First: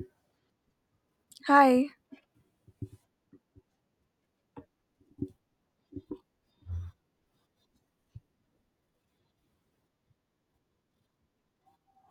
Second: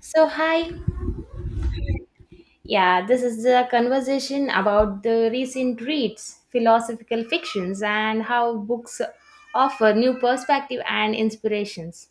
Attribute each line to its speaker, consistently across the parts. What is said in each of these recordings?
Speaker 1: So, hi.
Speaker 2: Hi.
Speaker 1: Yeah, this is the conversation about the recent reads, philosophical fictions, and how books offer new perspective and inspirations.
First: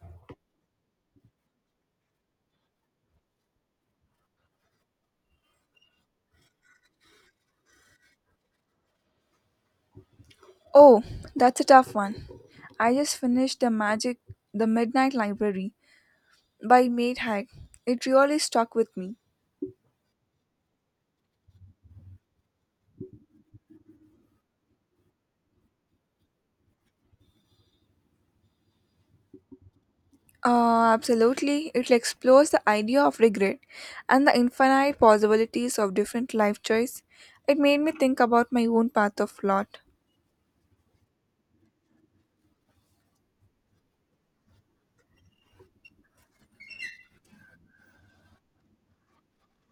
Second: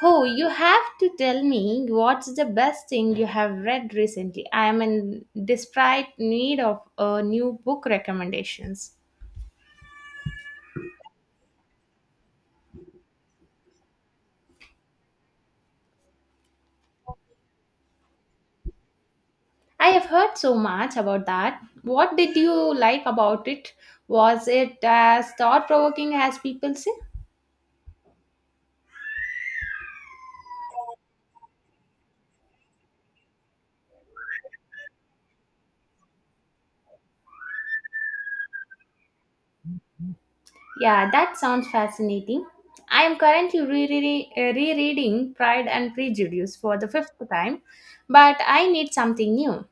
Speaker 1: Oh, you have to tell me what's the best thing you have read recently. I am in desperate need of a new book recommendations.
Speaker 2: Oh, that's a tough one. I just finished The Midnight Library by Maid Haig. It really stuck with me.
Speaker 1: I have heard so much about that. What did you like about it? Was it as thought provoking as people say?
Speaker 2: Absolutely. It explores the idea of regret and the infinite possibilities of different life choice. It made me think about my own path of lot.
Speaker 1: Yeah, that sounds fascinating. I am currently rereading Pride and Prejudice for the fifth time, but I need something new.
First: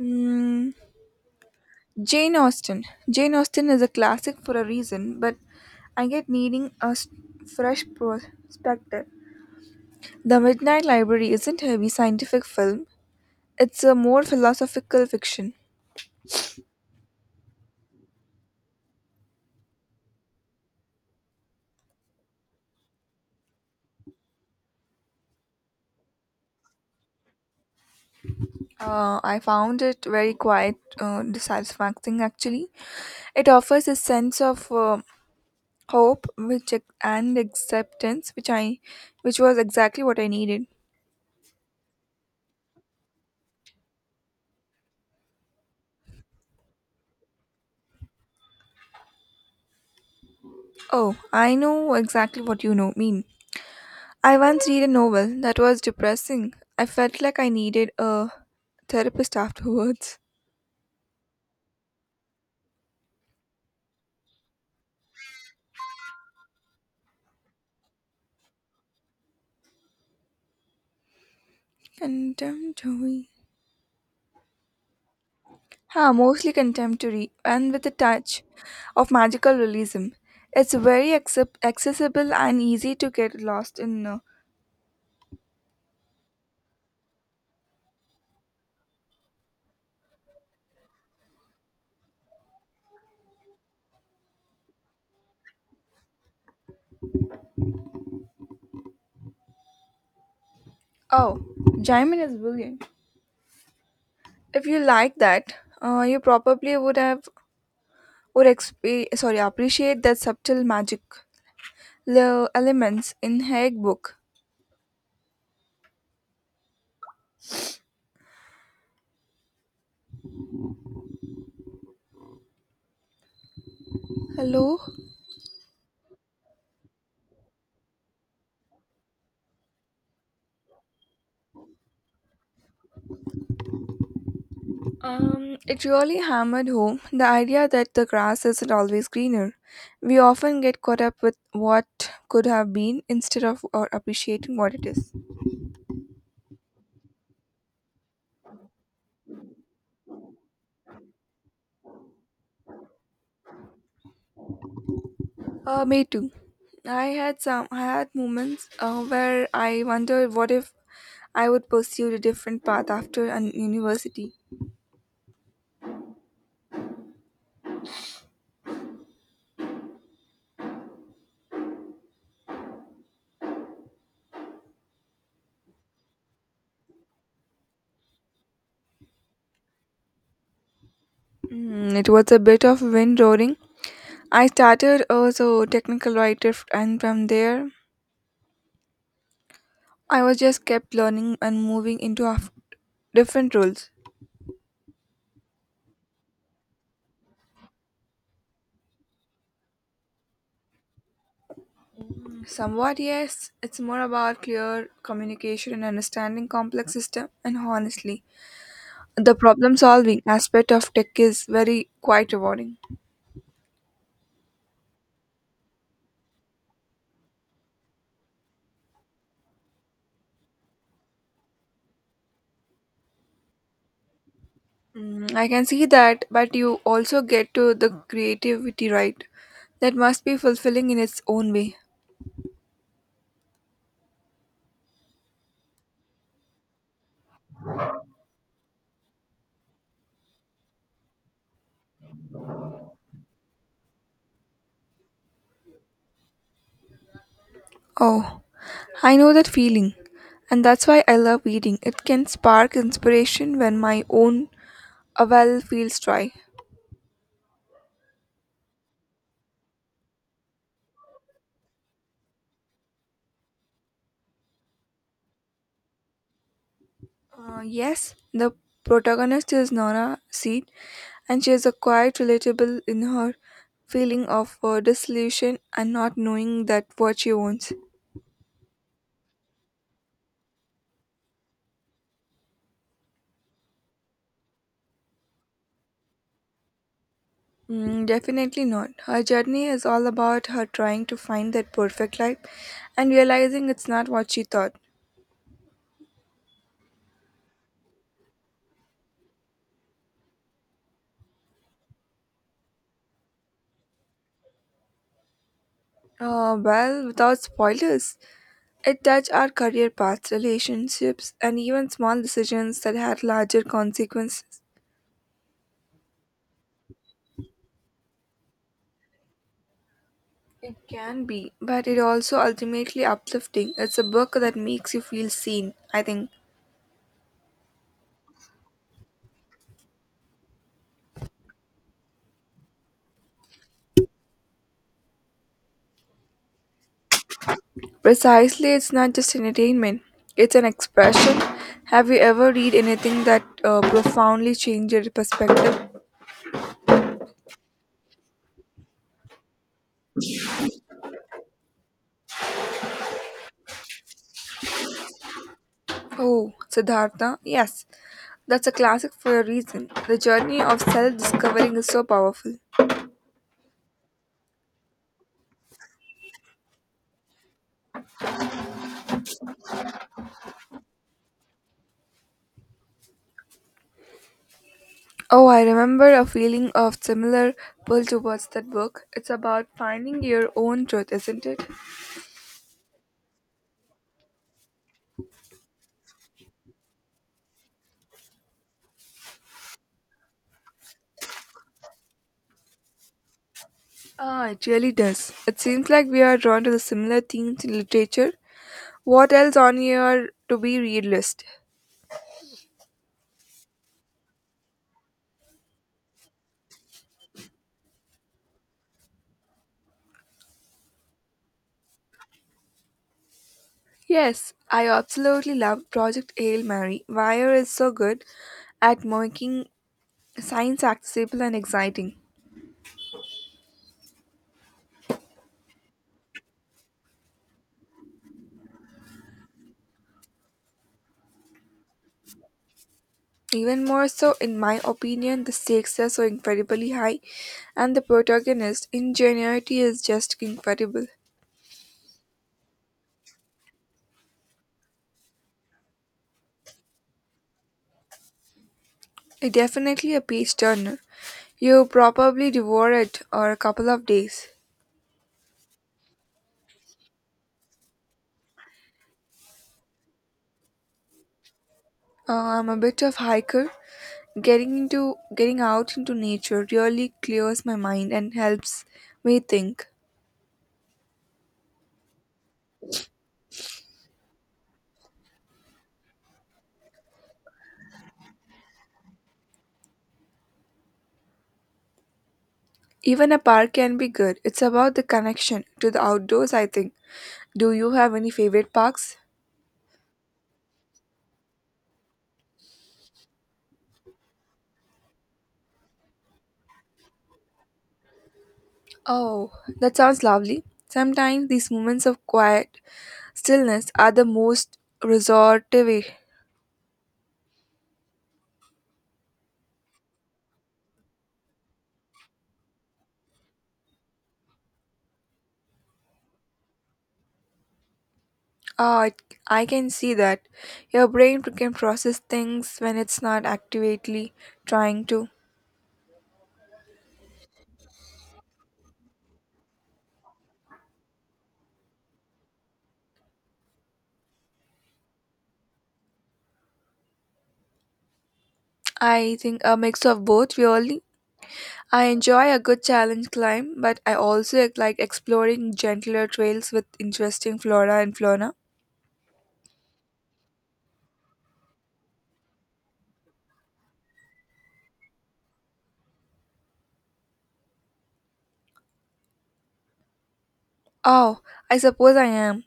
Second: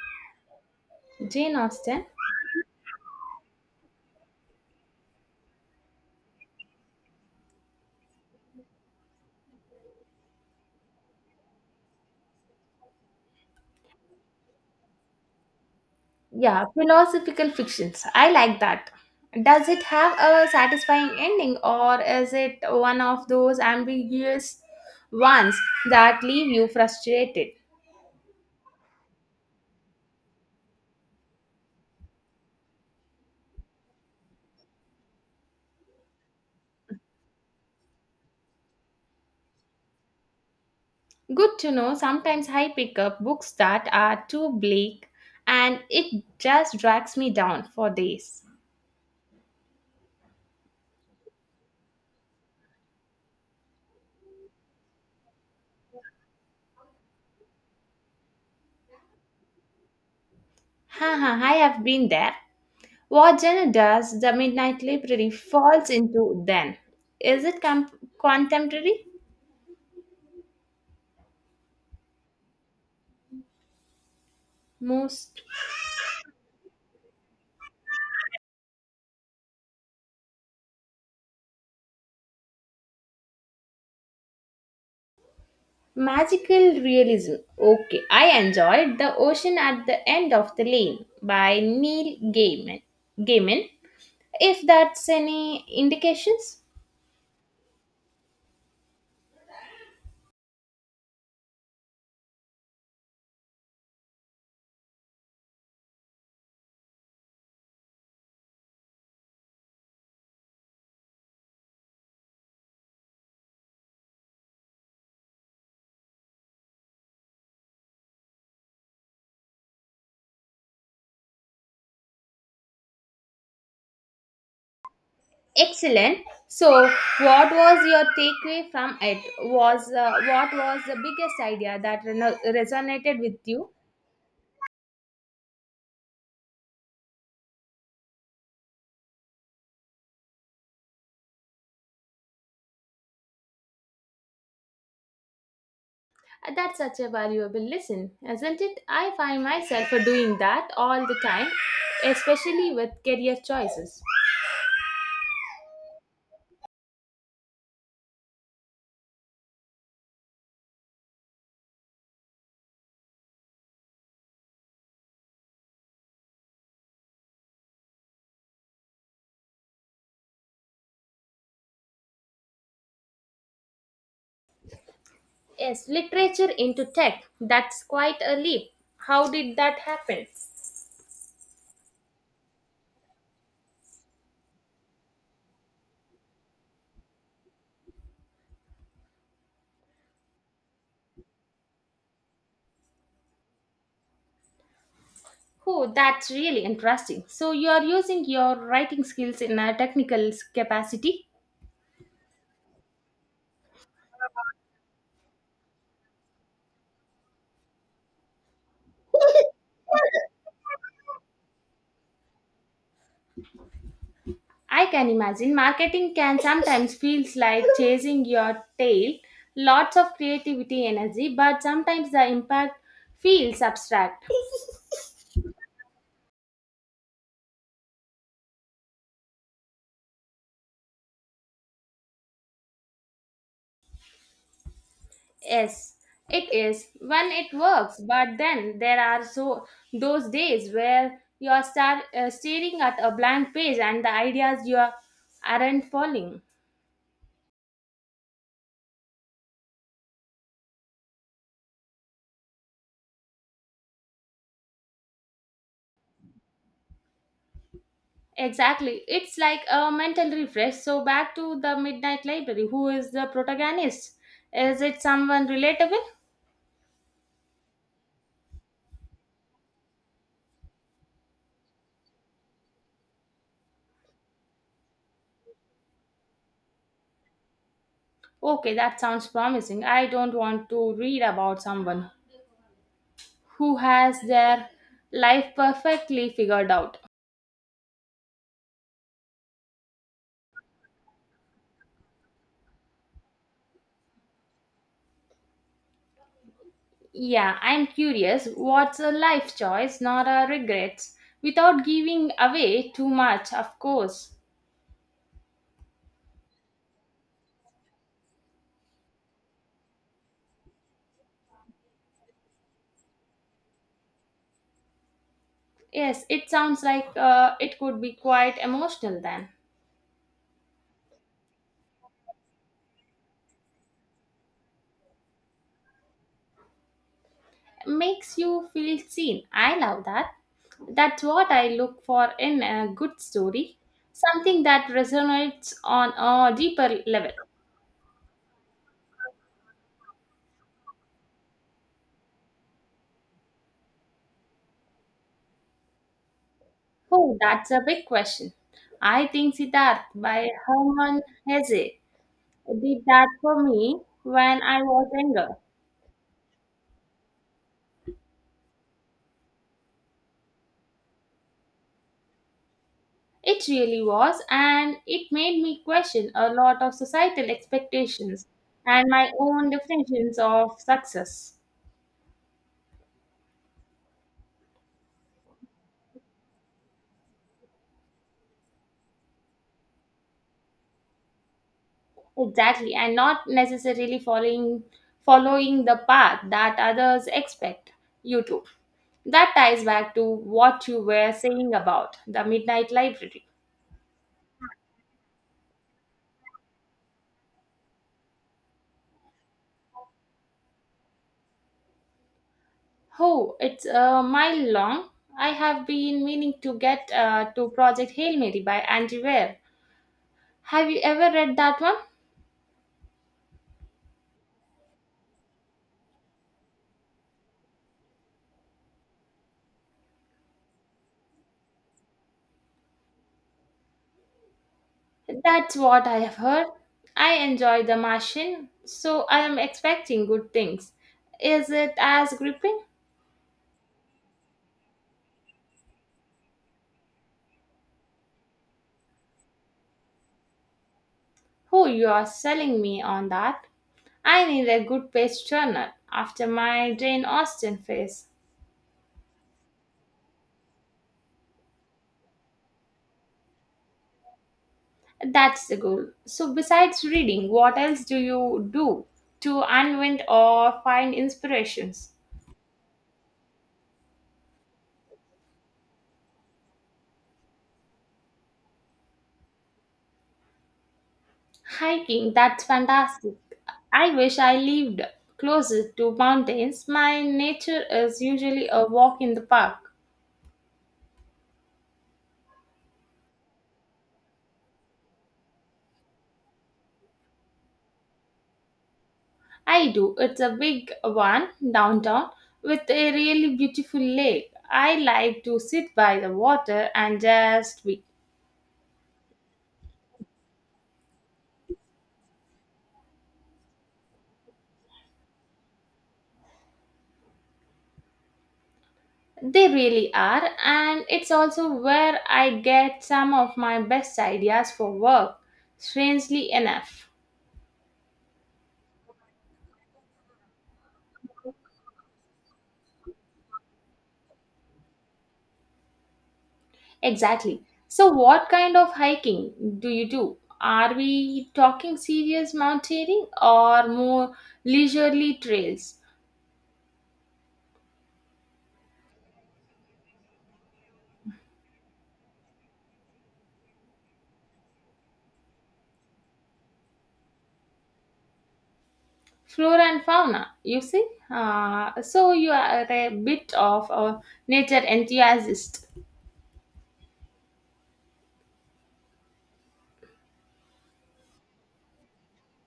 Speaker 2: Mm,
Speaker 1: Jane Austen?
Speaker 2: Jane Austen. Jane Austen is a classic for a reason, but I get needing fresh perspective. The Midnight Library isn't a heavy scientific film, it's a more philosophical fiction.
Speaker 1: Yeah, philosophical fictions. I like that. Does it have a satisfying ending, or is it one of those ambiguous ones that leave you frustrated?
Speaker 2: I found it very quite dissatisfying actually. It offers a sense of hope and acceptance which was exactly what I needed.
Speaker 1: Good to know. Sometimes I pick up books that are too bleak and it just drags me down for days.
Speaker 2: Oh, I know exactly what mean. I once read a novel that was depressing. I felt like I needed a therapist afterwards.
Speaker 1: Haha, I have been there. What Jenna does, the Midnight Library falls into then. Is it contemporary?
Speaker 2: Contemporary.
Speaker 1: Most
Speaker 2: Mostly contemporary and with a touch of magical realism. It's very accessible and easy to get lost in.
Speaker 1: magical realism. Okay, I enjoyed The Ocean at the End of the Lane by Neil Gaiman. Gaiman, if that's any indications.
Speaker 2: Oh, Jaimin is brilliant. If you like that, you probably would have would exp- sorry appreciate that subtle magic elements in Haig book. Hello.
Speaker 1: Excellent. So, what was your takeaway from it? Was what was the biggest idea that resonated with you?
Speaker 2: It really hammered home the idea that the grass isn't always greener. We often get caught up with what could have been instead of or appreciating what it is.
Speaker 1: That's such a valuable lesson, isn't it? I find myself doing that all the time, especially with career choices.
Speaker 2: Me too. I had moments where I wondered what if I would pursue a different path after an university.
Speaker 1: Yes, literature into tech. That's quite a leap. How did that happen?
Speaker 2: Mm, it was a bit of wind roaring. I started as a technical writer, and from there, I was just kept learning and moving into different roles.
Speaker 1: Oh, that's really interesting. So, you are using your writing skills in a technical capacity?
Speaker 2: Somewhat, yes. It's more about clear communication and understanding complex system. And honestly, the problem solving aspect of tech is very quite rewarding.
Speaker 1: I can imagine marketing can sometimes feels like chasing your tail, lots of creativity energy, but sometimes the impact feels abstract.
Speaker 2: Mm, I can see that, but you also get to the creativity right. That must be fulfilling in its own way.
Speaker 1: Yes, it is when it works, but then there are so those days where you are staring at a blank page and the ideas you are, aren't falling.
Speaker 2: Oh, I know that feeling. And that's why I love reading. It can spark inspiration when my own avowal feels dry.
Speaker 1: Exactly, it's like a mental refresh. So back to the midnight library. Who is the protagonist? Is it someone relatable?
Speaker 2: Yes, the protagonist is Nora Seed, and she is a quite relatable in her feeling of disillusion and not knowing that what she wants.
Speaker 1: Okay, that sounds promising. I don't want to read about someone who has their life perfectly figured out.
Speaker 2: Mm, definitely not. Her journey is all about her trying to find that perfect life and realizing it's not what she thought.
Speaker 1: Yeah, I'm curious what's a life choice, not a regret, without giving away too much, of course.
Speaker 2: Well, without spoilers, it touched our career paths, relationships, and even small decisions that had larger consequences.
Speaker 1: Yes, it sounds like it could be quite emotional then.
Speaker 2: It can be, but it also ultimately uplifting. It's a book that makes you feel seen, I think.
Speaker 1: Makes you feel seen. I love that. That's what I look for in a good story, something that resonates on a deeper level.
Speaker 2: Precisely, it's not just entertainment, it's an expression. Have you ever read anything that profoundly changed your perspective?
Speaker 1: Oh, that's a big question. I think Siddharth by Hermann Hesse did that for me when I was younger.
Speaker 2: Oh, Siddhartha, yes. That's a classic for a reason. The journey of self discovering is so powerful.
Speaker 1: It really was, and it made me question a lot of societal expectations and my own definitions of success.
Speaker 2: Oh, I remember a feeling of similar pull towards that book. It's about finding your own truth, isn't it?
Speaker 1: Exactly, and not necessarily following the path that others expect you to. That ties back to what you were saying about the Midnight Library.
Speaker 2: Ah, it really does. It seems like we are drawn to the similar themes in literature. What else on your to be read list?
Speaker 1: Oh, it's a mile long. I have been meaning to get to Project Hail Mary by Andy Weir. Have you ever read that one?
Speaker 2: Yes, I absolutely love Project Hail Mary. Wire is so good at making science accessible and exciting.
Speaker 1: That's what I have heard. I enjoy The Martian, so I am expecting good things. Is it as gripping?
Speaker 2: Even more so, in my opinion, the stakes are so incredibly high, and the protagonist, ingenuity, is just incredible.
Speaker 1: Who you are selling me on that? I need a good page turner after my Jane Austen phase.
Speaker 2: It's definitely a page turner. You probably devour it or a couple of days.
Speaker 1: That's the goal. So besides reading, what else do you do to unwind or find inspirations?
Speaker 2: I'm a bit of hiker. Getting out into nature really clears my mind and helps me think.
Speaker 1: Hiking, that's fantastic. I wish I lived closer to mountains. My nature is usually a walk in the park.
Speaker 2: Even a park can be good. It's about the connection to the outdoors, I think. Do you have any favorite parks?
Speaker 1: I do. It's a big one downtown with a really beautiful lake. I like to sit by the water and just be.
Speaker 2: Oh, that sounds lovely. Sometimes these moments of quiet stillness are the most restorative.
Speaker 1: They really are, and it's also where I get some of my best ideas for work, strangely enough.
Speaker 2: Ah, it I can see that. Your brain can process things when it's not actively trying to.
Speaker 1: Exactly. So, what kind of hiking do you do? Are we talking serious mountaineering or more leisurely trails?
Speaker 2: I think a mix of both really. I enjoy a good challenge climb, but I also like exploring gentler trails with interesting flora and fauna.
Speaker 1: Flora and fauna, you see? So, you are a bit of a nature enthusiast.
Speaker 2: Oh, I suppose I am.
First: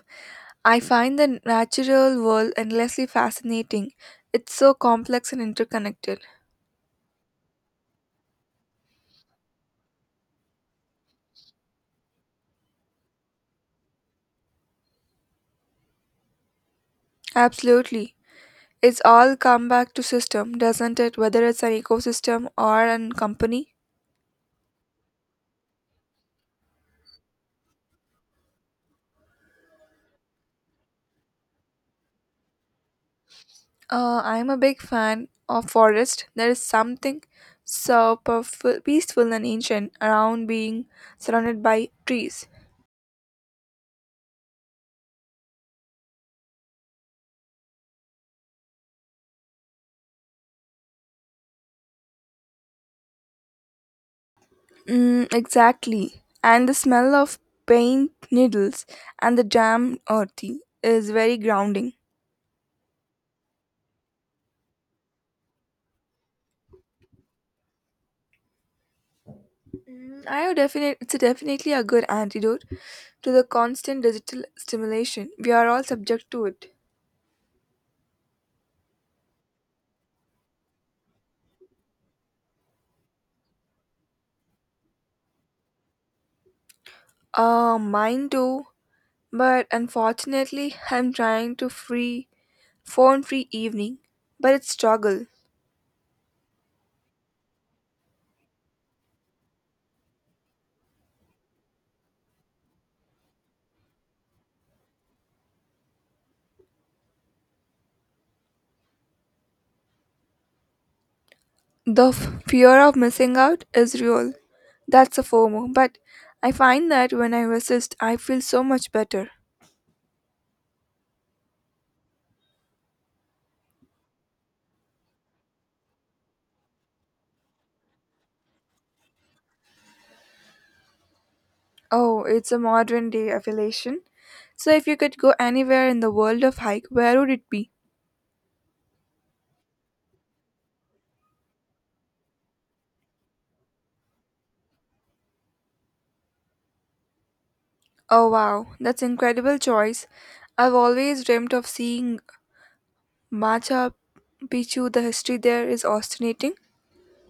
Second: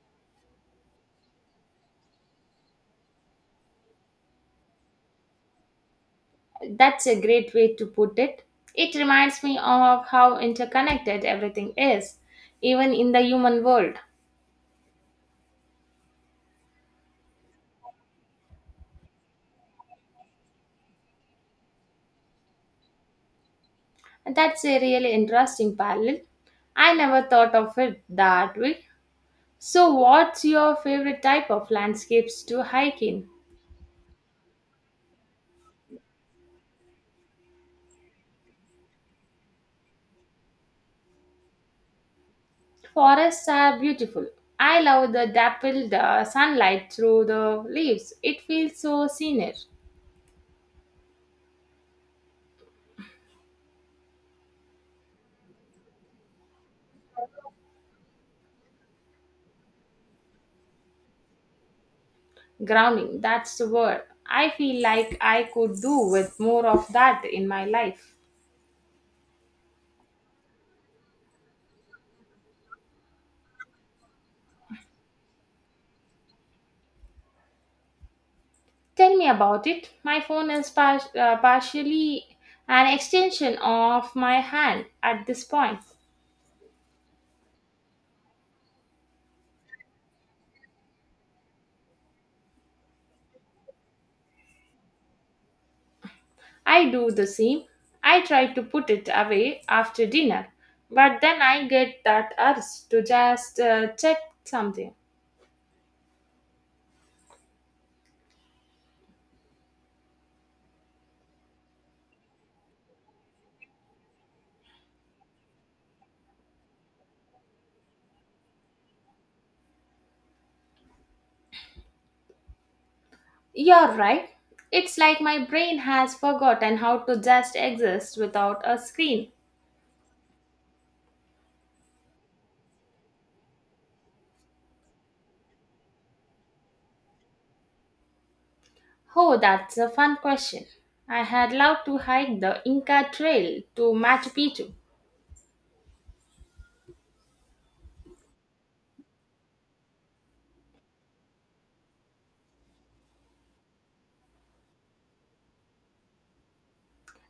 Speaker 2: I find the natural world endlessly fascinating. It's so complex and interconnected.
Speaker 1: That's a great way to put it. It reminds me of how interconnected everything is, even in the human world.
Speaker 2: Absolutely. It's all come back to system, doesn't it? Whether it's an ecosystem or a company.
Speaker 1: That's a really interesting parallel. I never thought of it that way. So, what's your favorite type of landscapes to hike in?
Speaker 2: I'm a big fan of forest. There is something so powerful, peaceful and ancient around being surrounded by trees.
Speaker 1: Forests are beautiful. I love the dappled sunlight through the leaves. It feels so scenic.
Speaker 2: Mm, exactly. And the smell of paint needles and the damp earthy is very grounding.
Speaker 1: Grounding, that's the word. I feel like I could do with more of that in my life.
Speaker 2: Mm, I would definitely it's definitely a good antidote to the constant digital stimulation. We are all subject to it.
Speaker 1: Tell me about it. My phone is partially an extension of my hand at this point.
Speaker 2: Mine too. But unfortunately, I'm trying to free phone free evening, but it's struggle.
Speaker 1: I do the same. I try to put it away after dinner, but then I get that urge to just check something.
Speaker 2: The fear of missing out is real. That's a FOMO, but I find that when I resist, I feel so much better.
Speaker 1: You're right. It's like my brain has forgotten how to just exist without a screen.
Speaker 2: Oh, it's a modern day affiliation. So if you could go anywhere in the world of hike, where would it be?
Speaker 1: Oh, that's a fun question. I had loved to hike the Inca Trail to Machu Picchu.
Speaker 2: Oh wow, that's incredible choice. I've always dreamt of seeing Machu Picchu. The history there is fascinating.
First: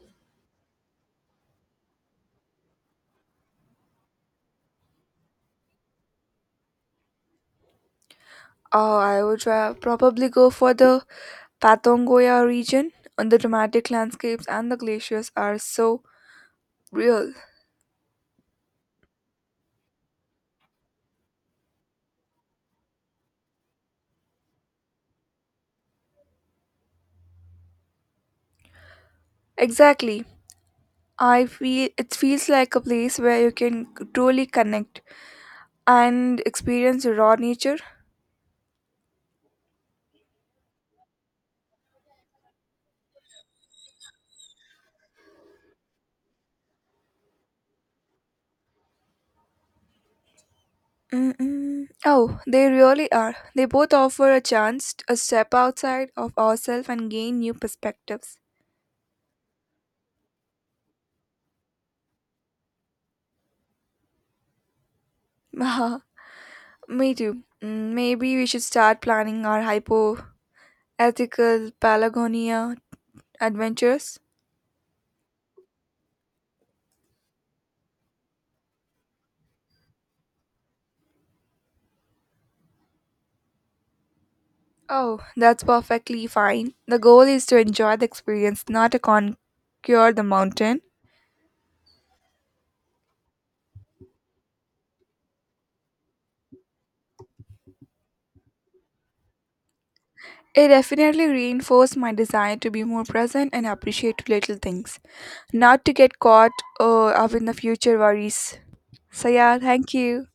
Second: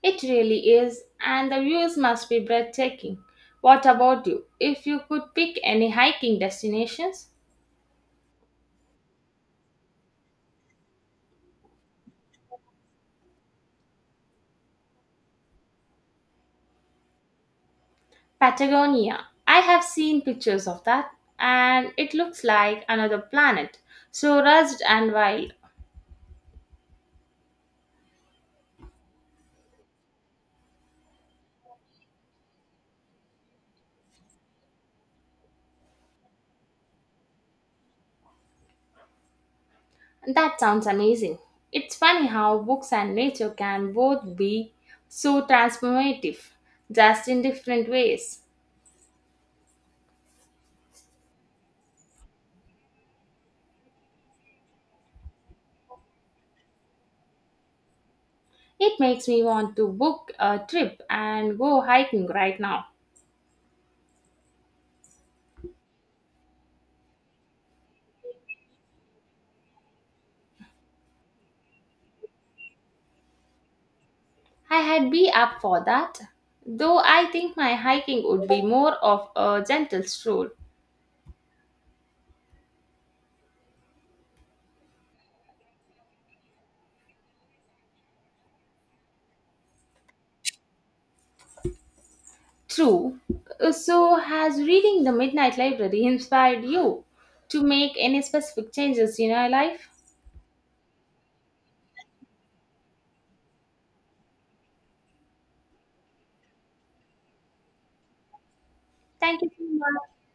Speaker 1: It really is, and the views must be breathtaking. What about you? If you could pick any hiking destinations,
Speaker 2: Oh, I would probably go for the Patongoya region. And the dramatic landscapes and the glaciers are so real.
Speaker 1: Patagonia. I have seen pictures of that and it looks like another planet, so rushed and wild.
Speaker 2: Exactly. I feel it feels like a place where you can truly connect and experience raw nature.
Speaker 1: That sounds amazing. It's funny how books and nature can both be so transformative, just in different ways.
Speaker 2: Mm-mm. Oh, they really are. They both offer a chance to a step outside of ourselves and gain new perspectives.
Speaker 1: It makes me want to book a trip and go hiking right now.
Speaker 2: Haha, me too. Mm, maybe we should start planning our hypo ethical Pelagonia Adventures?
Speaker 1: I had be up for that, though I think my hiking would be more of a gentle stroll.
Speaker 2: Oh, that's perfectly fine. The goal is to enjoy the experience, not to conquer the mountain.
Speaker 1: True. So, has reading The Midnight Library inspired you to make any specific changes in your life?
Speaker 2: It definitely reinforced my desire to be more present and appreciate little things, not to get caught up in the future worries. So,
Speaker 1: Thank you
Speaker 2: yeah,
Speaker 1: so
Speaker 2: thank
Speaker 1: much.
Speaker 2: you.